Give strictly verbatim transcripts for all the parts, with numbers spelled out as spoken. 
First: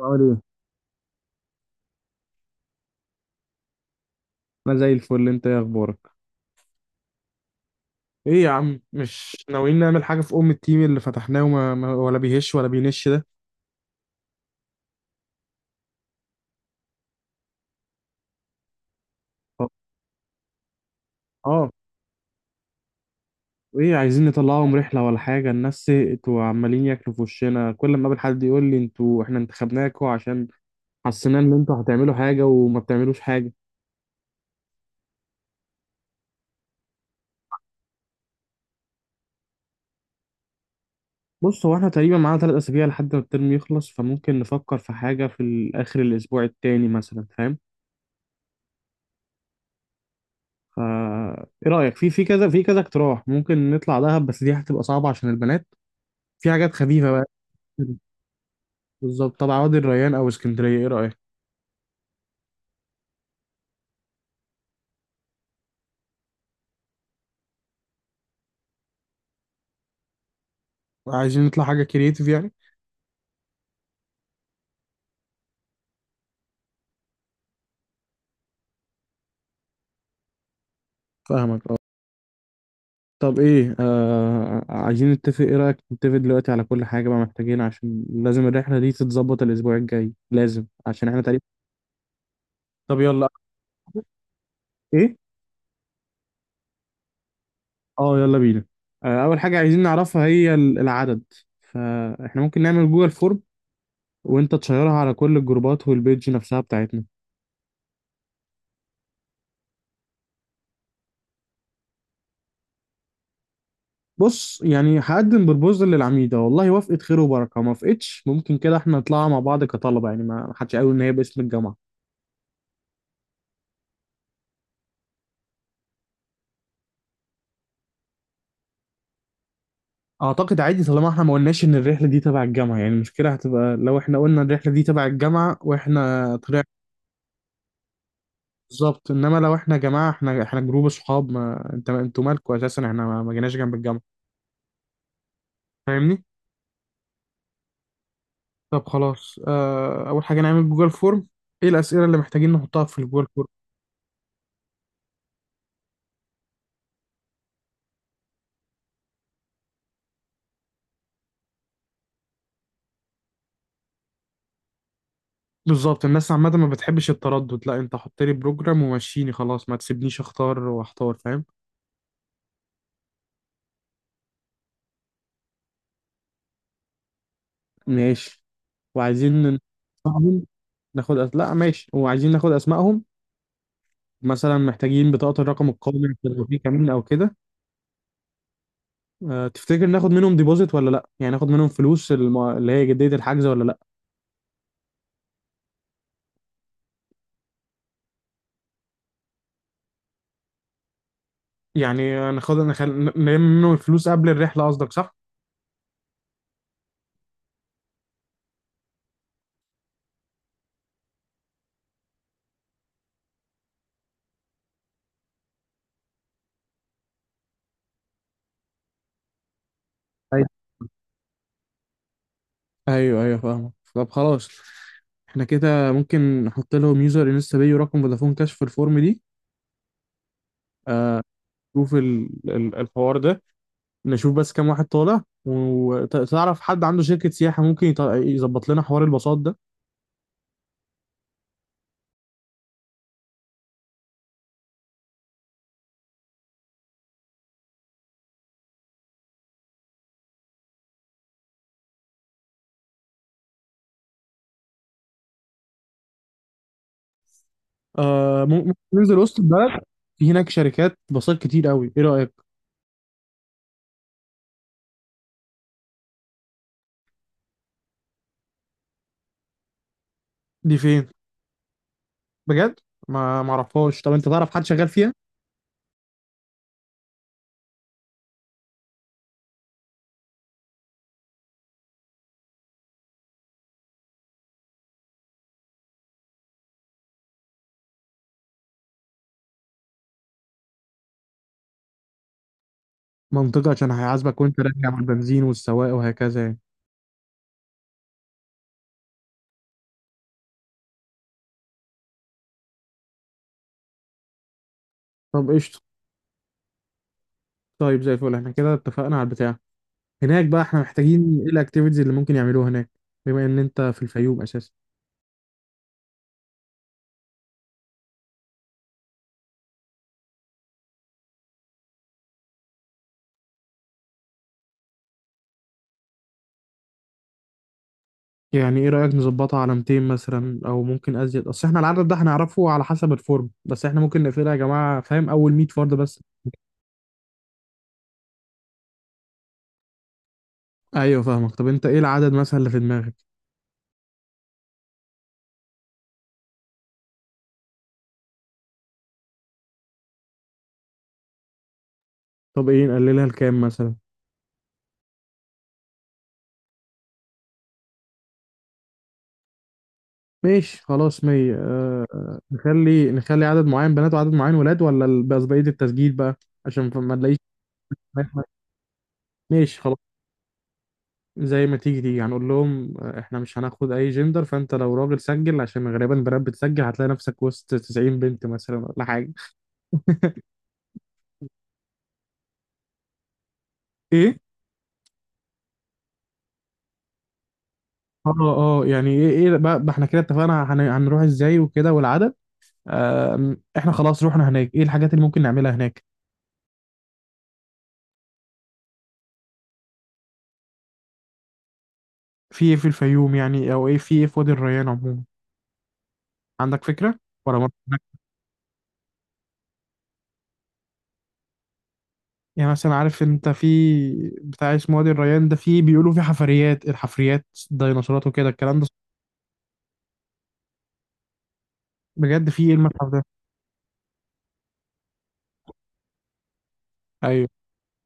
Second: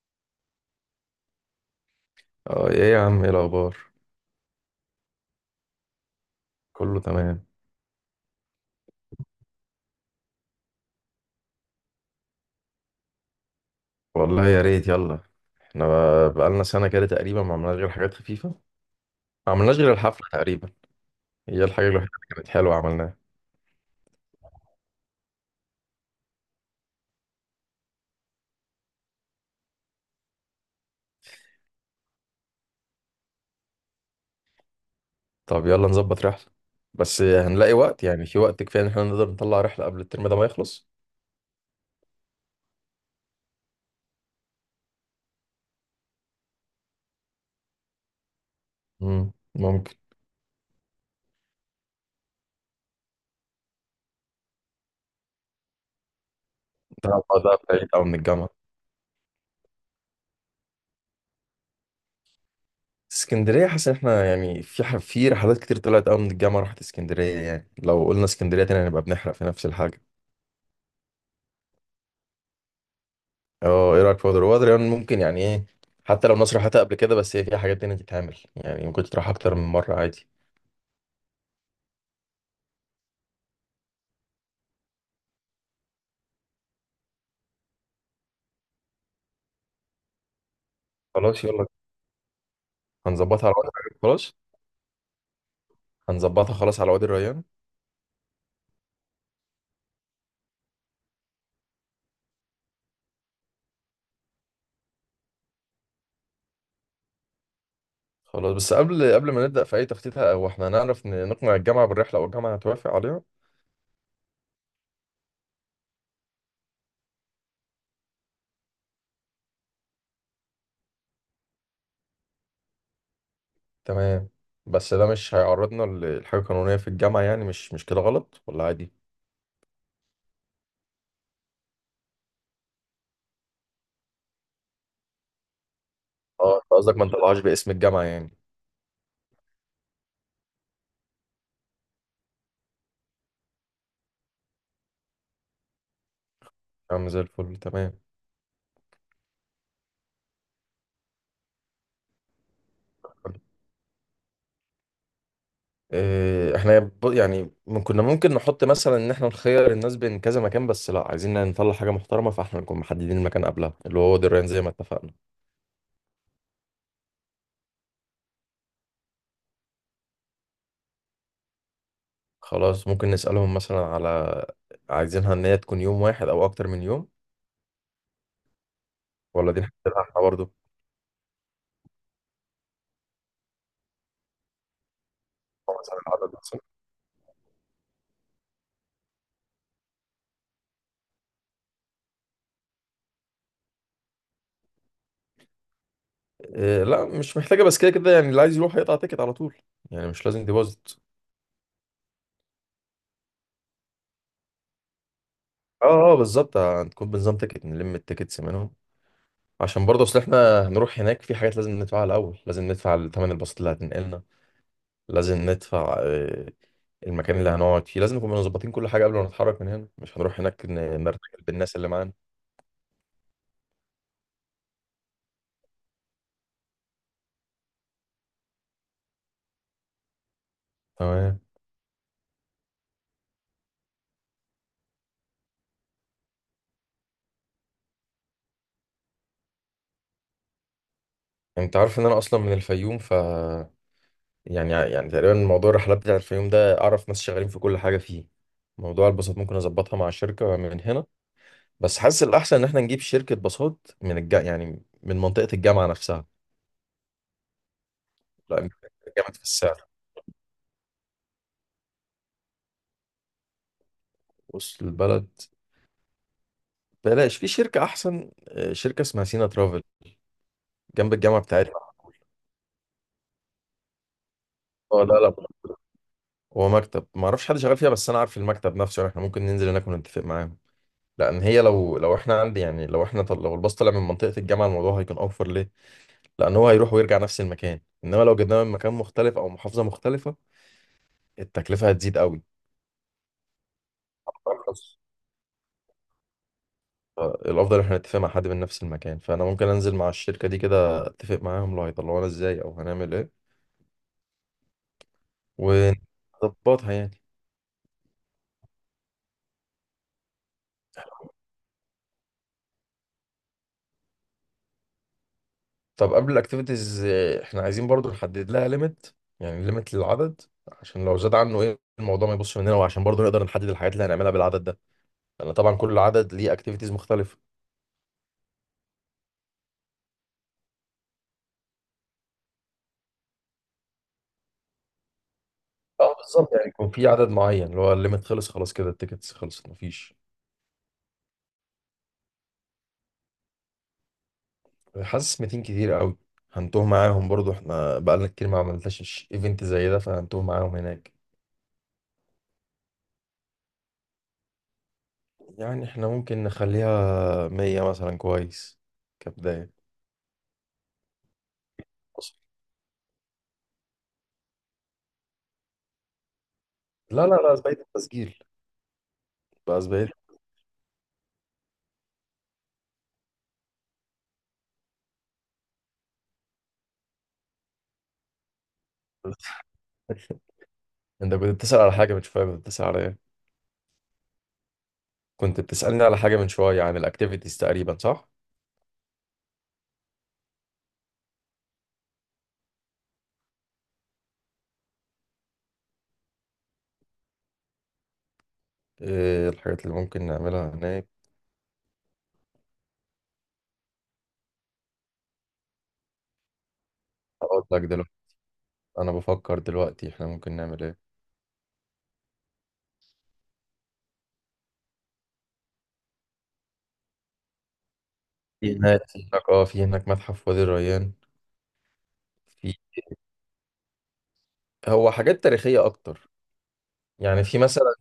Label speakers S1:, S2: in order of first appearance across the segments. S1: عامل ايه؟
S2: اه ايه يا عم، ايه الاخبار؟
S1: انا زي الفل، انت ايه اخبارك؟
S2: كله تمام.
S1: ايه يا عم، مش ناويين نعمل حاجه في ام التيم اللي فتحناه؟ وما ما- ولا بيهش ولا بينش ده.
S2: والله يا ريت، يلا. احنا بقى- بقالنا سنه كده تقريبا ما عملناش غير حاجات خفيفه. ما عملناش غير الحفله تقريبا. هي
S1: اه،
S2: الحاجه الوحيده اللي كانت حلوه عملناها.
S1: ايه، عايزين نطلعهم رحله ولا حاجه؟ الناس سئت وعمالين ياكلوا في وشنا، كل ما اقابل حد يقول لي انتوا، احنا انتخبناكوا عشان حسينا ان انتوا هتعملوا حاجه وما بتعملوش حاجه.
S2: طب يلا نظبط رحله. بس هنلاقي وقت؟ يعني في وقت كفايه ان احنا نقدر نطلع رحله قبل الترم ده ما يخلص؟
S1: بص، هو احنا تقريبا معانا ثلاث اسابيع لحد ما الترم يخلص، فممكن نفكر في حاجه في ال- اخر الاسبوع التاني مثلا، فاهم؟
S2: امم ممكن.
S1: فا ايه رايك في في كذا في كذا اقتراح؟ ممكن نطلع دهب، بس دي هتبقى صعبه عشان البنات. في حاجات خفيفة
S2: ده
S1: بقى.
S2: ده بعيد قوي من الجامعه.
S1: بالظبط. طب عوادي الريان أو اسكندرية، إيه رأيك؟
S2: اسكندريه، حاسس ان احنا يعني في ح- في رحلات كتير طلعت قوي من الجامعه راحت اسكندريه، يعني لو قلنا اسكندريه تاني هنبقى بنحرق في نفس الحاجه.
S1: عايزين نطلع حاجة كرييتيف يعني؟
S2: اه، ايه رايك في وادر وادر؟ يعني ممكن، يعني ايه، حتى لو مصر، حتى قبل كده، بس هي فيها حاجات تانية تتعمل يعني، ممكن تروح اكتر من مره عادي.
S1: فاهمك، اه. طب إيه، آه عايزين نتفق، إيه رأيك نتفق دلوقتي على كل حاجة بقى؟ محتاجين عشان لازم الرحلة دي تتظبط الأسبوع الجاي، لازم، عشان إحنا تقريبا.
S2: خلاص يلا،
S1: طب يلا.
S2: هنظبطها على وادر الريان. خلاص
S1: إيه؟
S2: هنظبطها خلاص على وادي الريان.
S1: أه، يلا بينا. آه أول حاجة عايزين نعرفها هي ال- العدد. فإحنا ممكن نعمل جوجل فورم وأنت تشيرها على كل الجروبات والبيج نفسها بتاعتنا.
S2: خلاص، بس قبل قبل ما نبدا في اي تخطيط، او احنا هنعرف ن- نقنع الجامعه بالرحله؟ او الجامعه هتوافق عليها؟
S1: بص، يعني هقدم بربوزل للعميدة، والله وافقت خير وبركة، ما وافقتش ممكن كده احنا نطلعها مع بعض كطلبة، يعني ما ما حدش قال ان هي باسم الجامعة.
S2: تمام، بس ده مش هيعرضنا ل- لحاجه قانونيه في الجامعه؟ يعني مش مش كده غلط ولا عادي؟
S1: اعتقد عادي طالما احنا ما قلناش ان الرحلة دي تبع الجامعة، يعني المشكلة هتبقى لو احنا قلنا الرحلة دي تبع الجامعة واحنا
S2: اه، انت
S1: طلعنا.
S2: قصدك ما نطلعهاش باسم الجامعه يعني.
S1: بالظبط، انما لو احنا يا جماعة، احنا احنا جروب صحاب، ما انت انتوا مالكوا اساسا، احنا ما ما جيناش جنب الجامعة. فاهمني؟
S2: يا عم زي الفل، تمام.
S1: طب خلاص، اه، اول حاجة نعمل جوجل فورم. ايه الأسئلة اللي محتاجين نحطها في الجوجل فورم؟
S2: إيه، احنا ب- يعني من- كنا ممكن نحط مثلا ان احنا نخير الناس بين كذا مكان، بس لا، عايزين نطلع حاجه محترمه، فاحنا نكون محددين المكان قبلها، اللي هو وادي الريان زي ما اتفقنا.
S1: بالظبط، الناس عامة ما بتحبش التردد، لا، انت حط لي بروجرام ومشيني خلاص، ما تسيبنيش اختار واحتار، فاهم؟
S2: خلاص، ممكن نسالهم مثلا على، عايزينها ان هي تكون يوم واحد او اكتر من يوم؟
S1: ماشي. وعايزين
S2: ولا
S1: ن-
S2: دي نحددها احنا
S1: اسمائهم.
S2: برضه؟
S1: ناخد أس... لا ماشي، وعايزين ناخد اسمائهم. مثلا محتاجين بطاقة الرقم
S2: أو
S1: القومي
S2: مثلا
S1: عشان
S2: العدد
S1: لو في
S2: مثلا.
S1: كمين او كده. أه، تفتكر ناخد منهم ديبوزيت ولا لا، يعني ناخد منهم فلوس الم... اللي هي جدية الحجز ولا لا؟
S2: إيه لا، مش محتاجه، بس كده كده يعني اللي عايز يروح هيقطع تيكت على طول، يعني مش لازم ديبوزيت.
S1: يعني ناخد نخل... نلم منهم الفلوس قبل الرحلة قصدك، صح؟
S2: اه اه بالظبط. آه، هتكون بنظام تيكت، نلم التيكتس منهم. عشان برضه اصل احنا هنروح هناك، في حاجات لازم ندفعها الاول. لازم ندفع ثمن الباصات اللي هتنقلنا. لازم ندفع آه، المكان اللي هنقعد فيه لازم نكون مظبطين كل حاجه قبل ما نتحرك من هنا. مش هنروح
S1: أيوة.
S2: هناك ن- نرتجل بالناس اللي معانا.
S1: ايوه ايوه، فاهمك. طب خلاص، احنا كده ممكن نحط لهم يوزر انستا باي ورقم فودافون كاش في الفورم دي. آه.
S2: تمام.
S1: شوف ال- ال- الحوار ده، نشوف بس كام واحد طالع، وتعرف حد عنده شركة سياحة ممكن يط- يظبط لنا حوار الباصات ده.
S2: انت عارف ان انا اصلا من الفيوم، ف يعني يعني تقريبا موضوع الرحلات بتاع الفيوم ده، اعرف ناس شغالين في كل حاجه فيه. موضوع الباصات ممكن اظبطها مع الشركه من هنا. بس حاسس الاحسن ان احنا نجيب شركه باصات من الج... يعني من منطقه الجامعه نفسها.
S1: آه، مم-
S2: لا،
S1: ممكن ننزل
S2: جامد
S1: وسط
S2: في
S1: البلد،
S2: السعر،
S1: في هناك شركات باصات كتير قوي، ايه رأيك؟
S2: وسط البلد. بلاش، في شركه احسن، آه، شركه اسمها سينا ترافل،
S1: دي فين؟
S2: جنب الجامعه بتاعتنا.
S1: بجد؟ ما معرفهاش، طب انت تعرف حد شغال
S2: اه،
S1: فيها؟
S2: لا لا، هو مكتب، ما اعرفش حد شغال فيها، بس انا عارف المكتب نفسه. يعني احنا ممكن ننزل هناك ونتفق معاهم. لان هي، لو لو احنا عندي يعني لو احنا طل... لو الباص طلع من منطقه الجامعه، الموضوع هيكون اوفر، ليه؟ لان هو هيروح ويرجع نفس المكان. انما لو جبناه من مكان مختلف او محافظه مختلفه، التكلفه هتزيد قوي.
S1: منطقة، عشان هيعذبك وانت راجع من
S2: أرخص.
S1: البنزين والسواق وهكذا يعني.
S2: الافضل احنا نتفق مع حد من نفس المكان، فانا ممكن انزل مع الشركه دي كده، اتفق معاهم، لو هيطلعونا ازاي او هنعمل ايه
S1: طب قشطة.
S2: ونظبطها يعني.
S1: طيب زي الفل، احنا كده اتفقنا على البتاع. هناك بقى احنا محتاجين ايه الاكتيفيتيز اللي ممكن يعملوها هناك، بما ان انت في الفيوم اساسا؟
S2: طب قبل الاكتيفيتيز، احنا عايزين برضو نحدد لها ليميت، يعني ليميت للعدد، عشان لو زاد عنه، ايه، الموضوع ما يبصش مننا، وعشان برضو نقدر نحدد الحاجات اللي هنعملها بالعدد ده، لان طبعا كل عدد ليه اكتيفيتيز مختلفة.
S1: يعني ايه رأيك نظبطها على ميتين مثلا او ممكن ازيد؟ اصل احنا العدد ده هنعرفه على حسب الفورم، بس احنا ممكن نقفلها يا جماعة، فاهم؟ اول ميه فرد
S2: اه
S1: بس.
S2: بالظبط، يعني يكون في عدد معين اللي هو الليميت، خلص خلاص كده، التيكتس خلصت، مفيش.
S1: ايوه فاهمك. طب انت ايه العدد مثلا اللي في دماغك؟
S2: حاسس ميتين كتير قوي، هنتوه معاهم. برضو احنا بقالنا كتير ما عملناش ايفنت زي ده، فهنتوه معاهم هناك.
S1: طب ايه، نقللها لكام مثلا؟
S2: يعني احنا ممكن نخليها مية مثلا، كويس، كبداية.
S1: ماشي خلاص، ميه. آه آه، نخلي نخلي عدد معين بنات وعدد معين ولاد، ولا ال- بس بقية التسجيل بقى عشان ما
S2: لا
S1: نلاقيش.
S2: لا لا، زباين التسجيل،
S1: ماشي
S2: بقى
S1: خلاص.
S2: زباين.
S1: زي ما تيجي تيجي، هنقول لهم آه، احنا مش هناخد اي جندر، فانت لو راجل سجل، عشان غالبا بنات بتسجل هتلاقي نفسك وسط تسعين بنت مثلا ولا حاجة.
S2: انت كنت بتسأل على حاجة من شوية، كنت بتسأل على ايه؟
S1: ايه.
S2: كنت بتسألني على حاجة من شوية عن الاكتيفيتيز تقريبا،
S1: اه.
S2: صح؟
S1: اه يعني ايه، ايه بقى، بقى احنا كده اتفقنا هن- هنروح ازاي وكده والعدد. آم، احنا خلاص روحنا هناك، ايه الحاجات اللي ممكن نعملها هناك؟
S2: ايه الحاجات اللي ممكن نعملها هناك؟
S1: في ايه في الفيوم يعني، او ايه في ايه في وادي الريان عموما؟ عندك فكرة ولا ما؟
S2: هقول لك دلوقتي. انا بفكر دلوقتي، احنا ممكن نعمل ايه؟
S1: يعني مثلا عارف انت في بتاع اسمه وادي الريان ده، في بيقولوا في حفريات، الحفريات ديناصورات وكده الكلام
S2: في
S1: ده.
S2: هناك في هناك اه في هناك متحف وادي الريان.
S1: بجد؟ في ايه
S2: في،
S1: المتحف ده؟
S2: هو حاجات تاريخية اكتر، يعني
S1: ايوه.
S2: في مثلا،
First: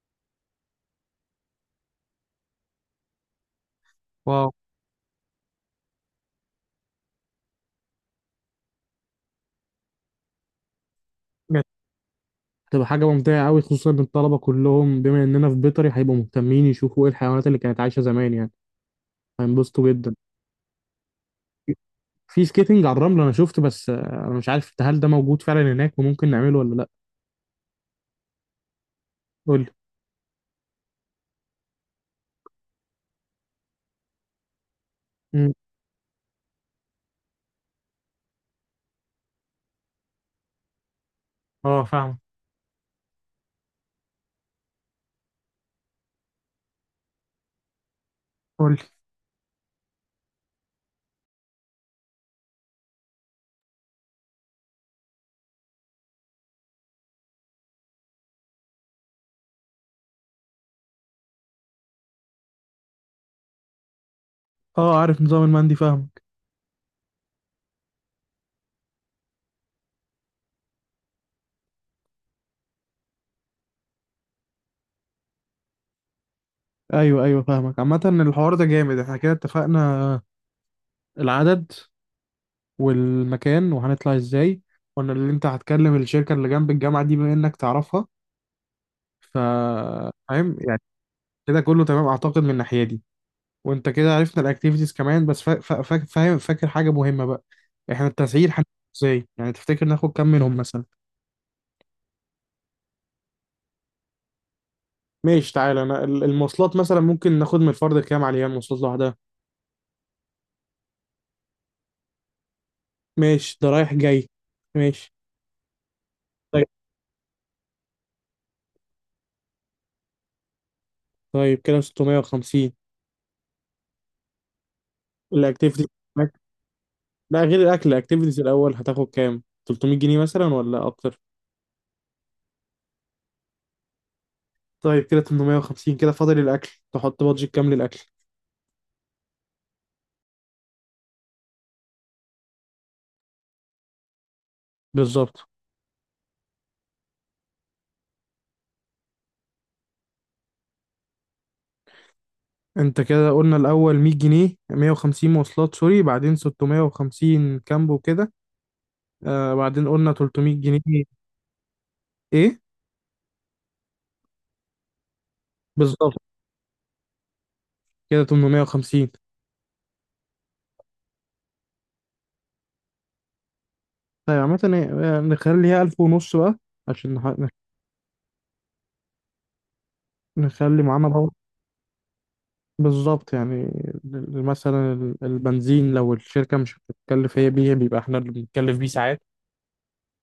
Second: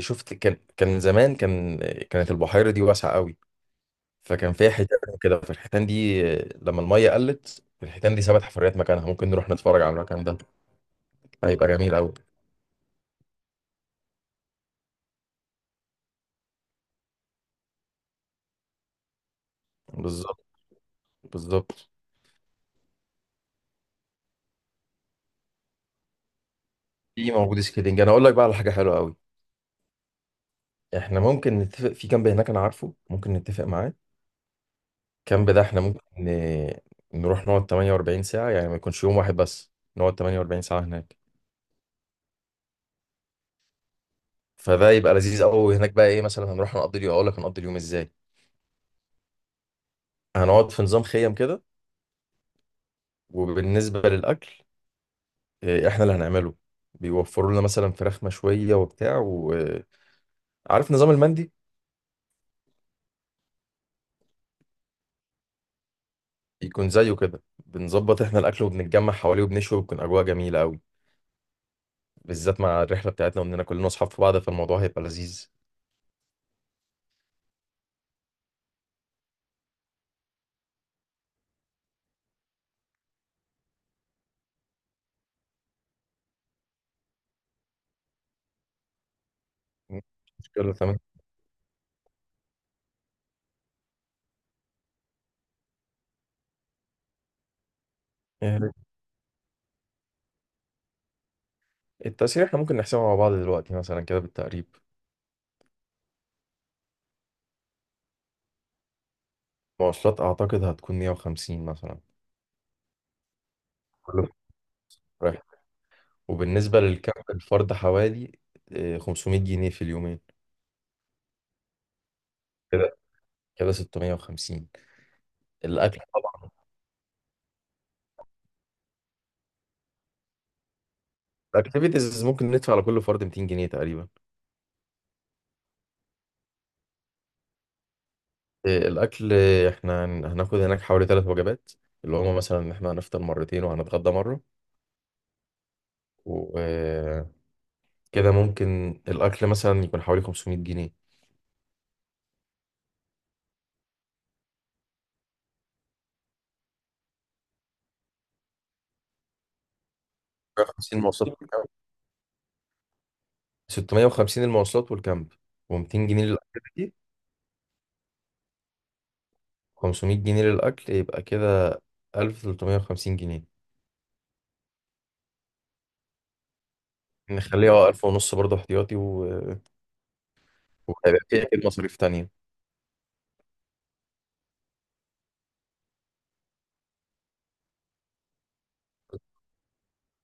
S2: شفت، كان كان زمان كان كانت البحيرة دي واسعة قوي،
S1: واو.
S2: فكان فيها حيتان كده، فالحيتان دي لما المية قلت، الحيتان دي سابت حفريات مكانها، ممكن نروح نتفرج على المكان ده،
S1: بجد؟
S2: هيبقى جميل قوي.
S1: هتبقى حاجة ممتعة قوي، خصوصا ان الطلبة كلهم بما اننا في بيطري هيبقوا مهتمين يشوفوا ايه الحيوانات اللي كانت عايشة زمان يعني. هينبسطوا جدا.
S2: بالظبط، بالظبط.
S1: في سكيتنج على الرمل انا شفت، بس آه، انا مش عارف هل ده موجود فعلا هناك وممكن نعمله ولا لا.
S2: في موجود سكيلينج. انا اقول لك بقى على حاجه حلوه قوي،
S1: قول لي.
S2: احنا ممكن نتفق في كامب هناك، انا عارفه، ممكن نتفق معاه. الكامب
S1: مم.
S2: ده احنا ممكن ن- نروح نقعد ثمانية وأربعين ساعه، يعني ما يكونش يوم واحد بس، نقعد تمن واربعين ساعه هناك،
S1: اه فاهم.
S2: فده يبقى لذيذ قوي. هناك بقى ايه مثلا؟ هنروح نقضي اليوم، اقول لك هنقضي اليوم ازاي.
S1: قول لي.
S2: هنقعد في نظام خيم كده. وبالنسبه للاكل، إيه، احنا اللي هنعمله، بيوفروا لنا مثلا فراخ مشويه وبتاع، وعارف نظام المندي،
S1: اه، عارف نظام المندي، فاهمك.
S2: يكون زيه كده، بنظبط احنا الاكل وبنتجمع حواليه وبنشوي، وبتكون اجواء جميله قوي، بالذات مع الرحلة بتاعتنا، وإننا كلنا أصحاب في بعض، فالموضوع هيبقى لذيذ.
S1: ايوه ايوه، فاهمك. عامة الحوار ده جامد، احنا كده اتفقنا. العدد والمكان وهنطلع ازاي، قلنا اللي انت هتكلم الشركة اللي جنب الجامعة دي بما انك تعرفها. ف،
S2: مش
S1: فاهم
S2: مشكلة،
S1: يعني.
S2: تمام.
S1: كده كله تمام اعتقد من الناحية دي. وانت كده عرفنا الاكتيفيتيز كمان، بس فا- فا- فا- فاهم، فاكر حاجة مهمة بقى، احنا التسعير هنعمله
S2: يعني
S1: ازاي؟ يعني تفتكر ناخد كام منهم مثلا؟
S2: التأشيرة إحنا ممكن نحسبها مع بعض دلوقتي مثلا كده بالتقريب.
S1: ماشي، تعالى، انا ال- المواصلات مثلا ممكن ناخد من الفرد كام عليها، المواصلات لوحدها؟
S2: مواصلات أعتقد هتكون مية وخمسين مثلا،
S1: ماشي، ده رايح جاي.
S2: كله
S1: ماشي.
S2: رايح.
S1: طيب.
S2: وبالنسبة للكامب، الفرد حوالي آه، خمسمائة جنيه في اليومين،
S1: طيب كده ستمائة وخمسين.
S2: كده كده ستمائة وخمسين.
S1: الاكتيفيتيز.
S2: الأكل طبعا،
S1: لا غير الاكل، الاكتيفيتيز الاول هتاخد كام، ثلاثمائة جنيه مثلا ولا اكتر؟
S2: الأكتيفيتيز ممكن ندفع على كل فرد ميتين جنيه تقريبا.
S1: طيب كده ثمانمائة وخمسين، كده فاضل الاكل، تحط بادجت كام للاكل؟
S2: آه، الأكل، آه، إحنا هن- هناخد هناك حوالي ثلاث وجبات، اللي هما مثلا إن إحنا هنفطر مرتين وهنتغدى
S1: بالظبط.
S2: مرة. كده ممكن الأكل مثلا يكون حوالي خمسمية جنيه.
S1: انت كده قلنا الاول مية جنيه، ميه وخمسين مواصلات، سوري، بعدين ستمية وخمسين كامب وكده، آه بعدين قلنا 300
S2: خمسين
S1: جنيه
S2: مواصلات والكامب،
S1: ايه.
S2: ستمائة وخمسين المواصلات والكامب، و200
S1: بالظبط.
S2: جنيه للأكل،
S1: كده تمنمية وخمسين.
S2: خمسمائة جنيه للأكل، يبقى كده ألف وثلاثمائة وخمسين جنيه.
S1: طيب عامة إيه، إيه، نخليها ألف ونص بقى، عشان نح- نخ-
S2: نخليها اه الف ونص برضه احتياطي و...
S1: نخلي معانا
S2: وهيبقى
S1: باور.
S2: في أكيد مصاريف تانية.
S1: بالظبط يعني ال- مثلا ال- البنزين لو الشركة مش بتتكلف هي بيه، بيبقى احنا اللي بنتكلف بيه ساعات.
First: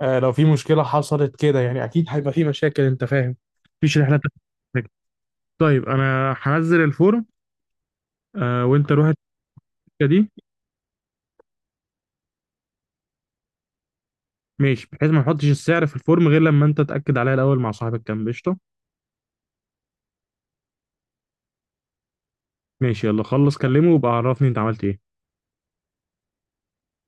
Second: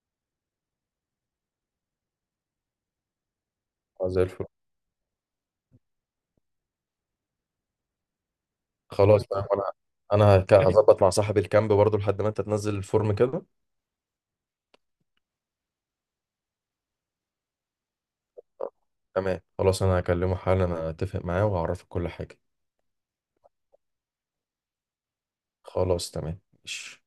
S1: آه لو في مشكلة حصلت كده يعني، أكيد هيبقى في مشاكل، أنت فاهم، مفيش
S2: اه
S1: رحلة
S2: زي الفل.
S1: بتبقى. طيب أنا هنزل الفورم آه، وأنت روح
S2: خلاص بقى، وأنا،
S1: الشركة دي.
S2: أنا هك- هظبط مع صاحب الكامب برضه لحد ما أنت تنزل الفورم كده.
S1: ماشي، بحيث ما نحطش السعر في الفورم غير لما أنت تأكد عليها الأول مع صاحب الكام. قشطة.
S2: تمام، خلاص، أنا هكلمه حالا، أنا أتفق معاه وأعرفك كل حاجة.
S1: ماشي، يلا خلص كلمه وبقى عرفني أنت عملت إيه.
S2: خلاص تمام، ماشي.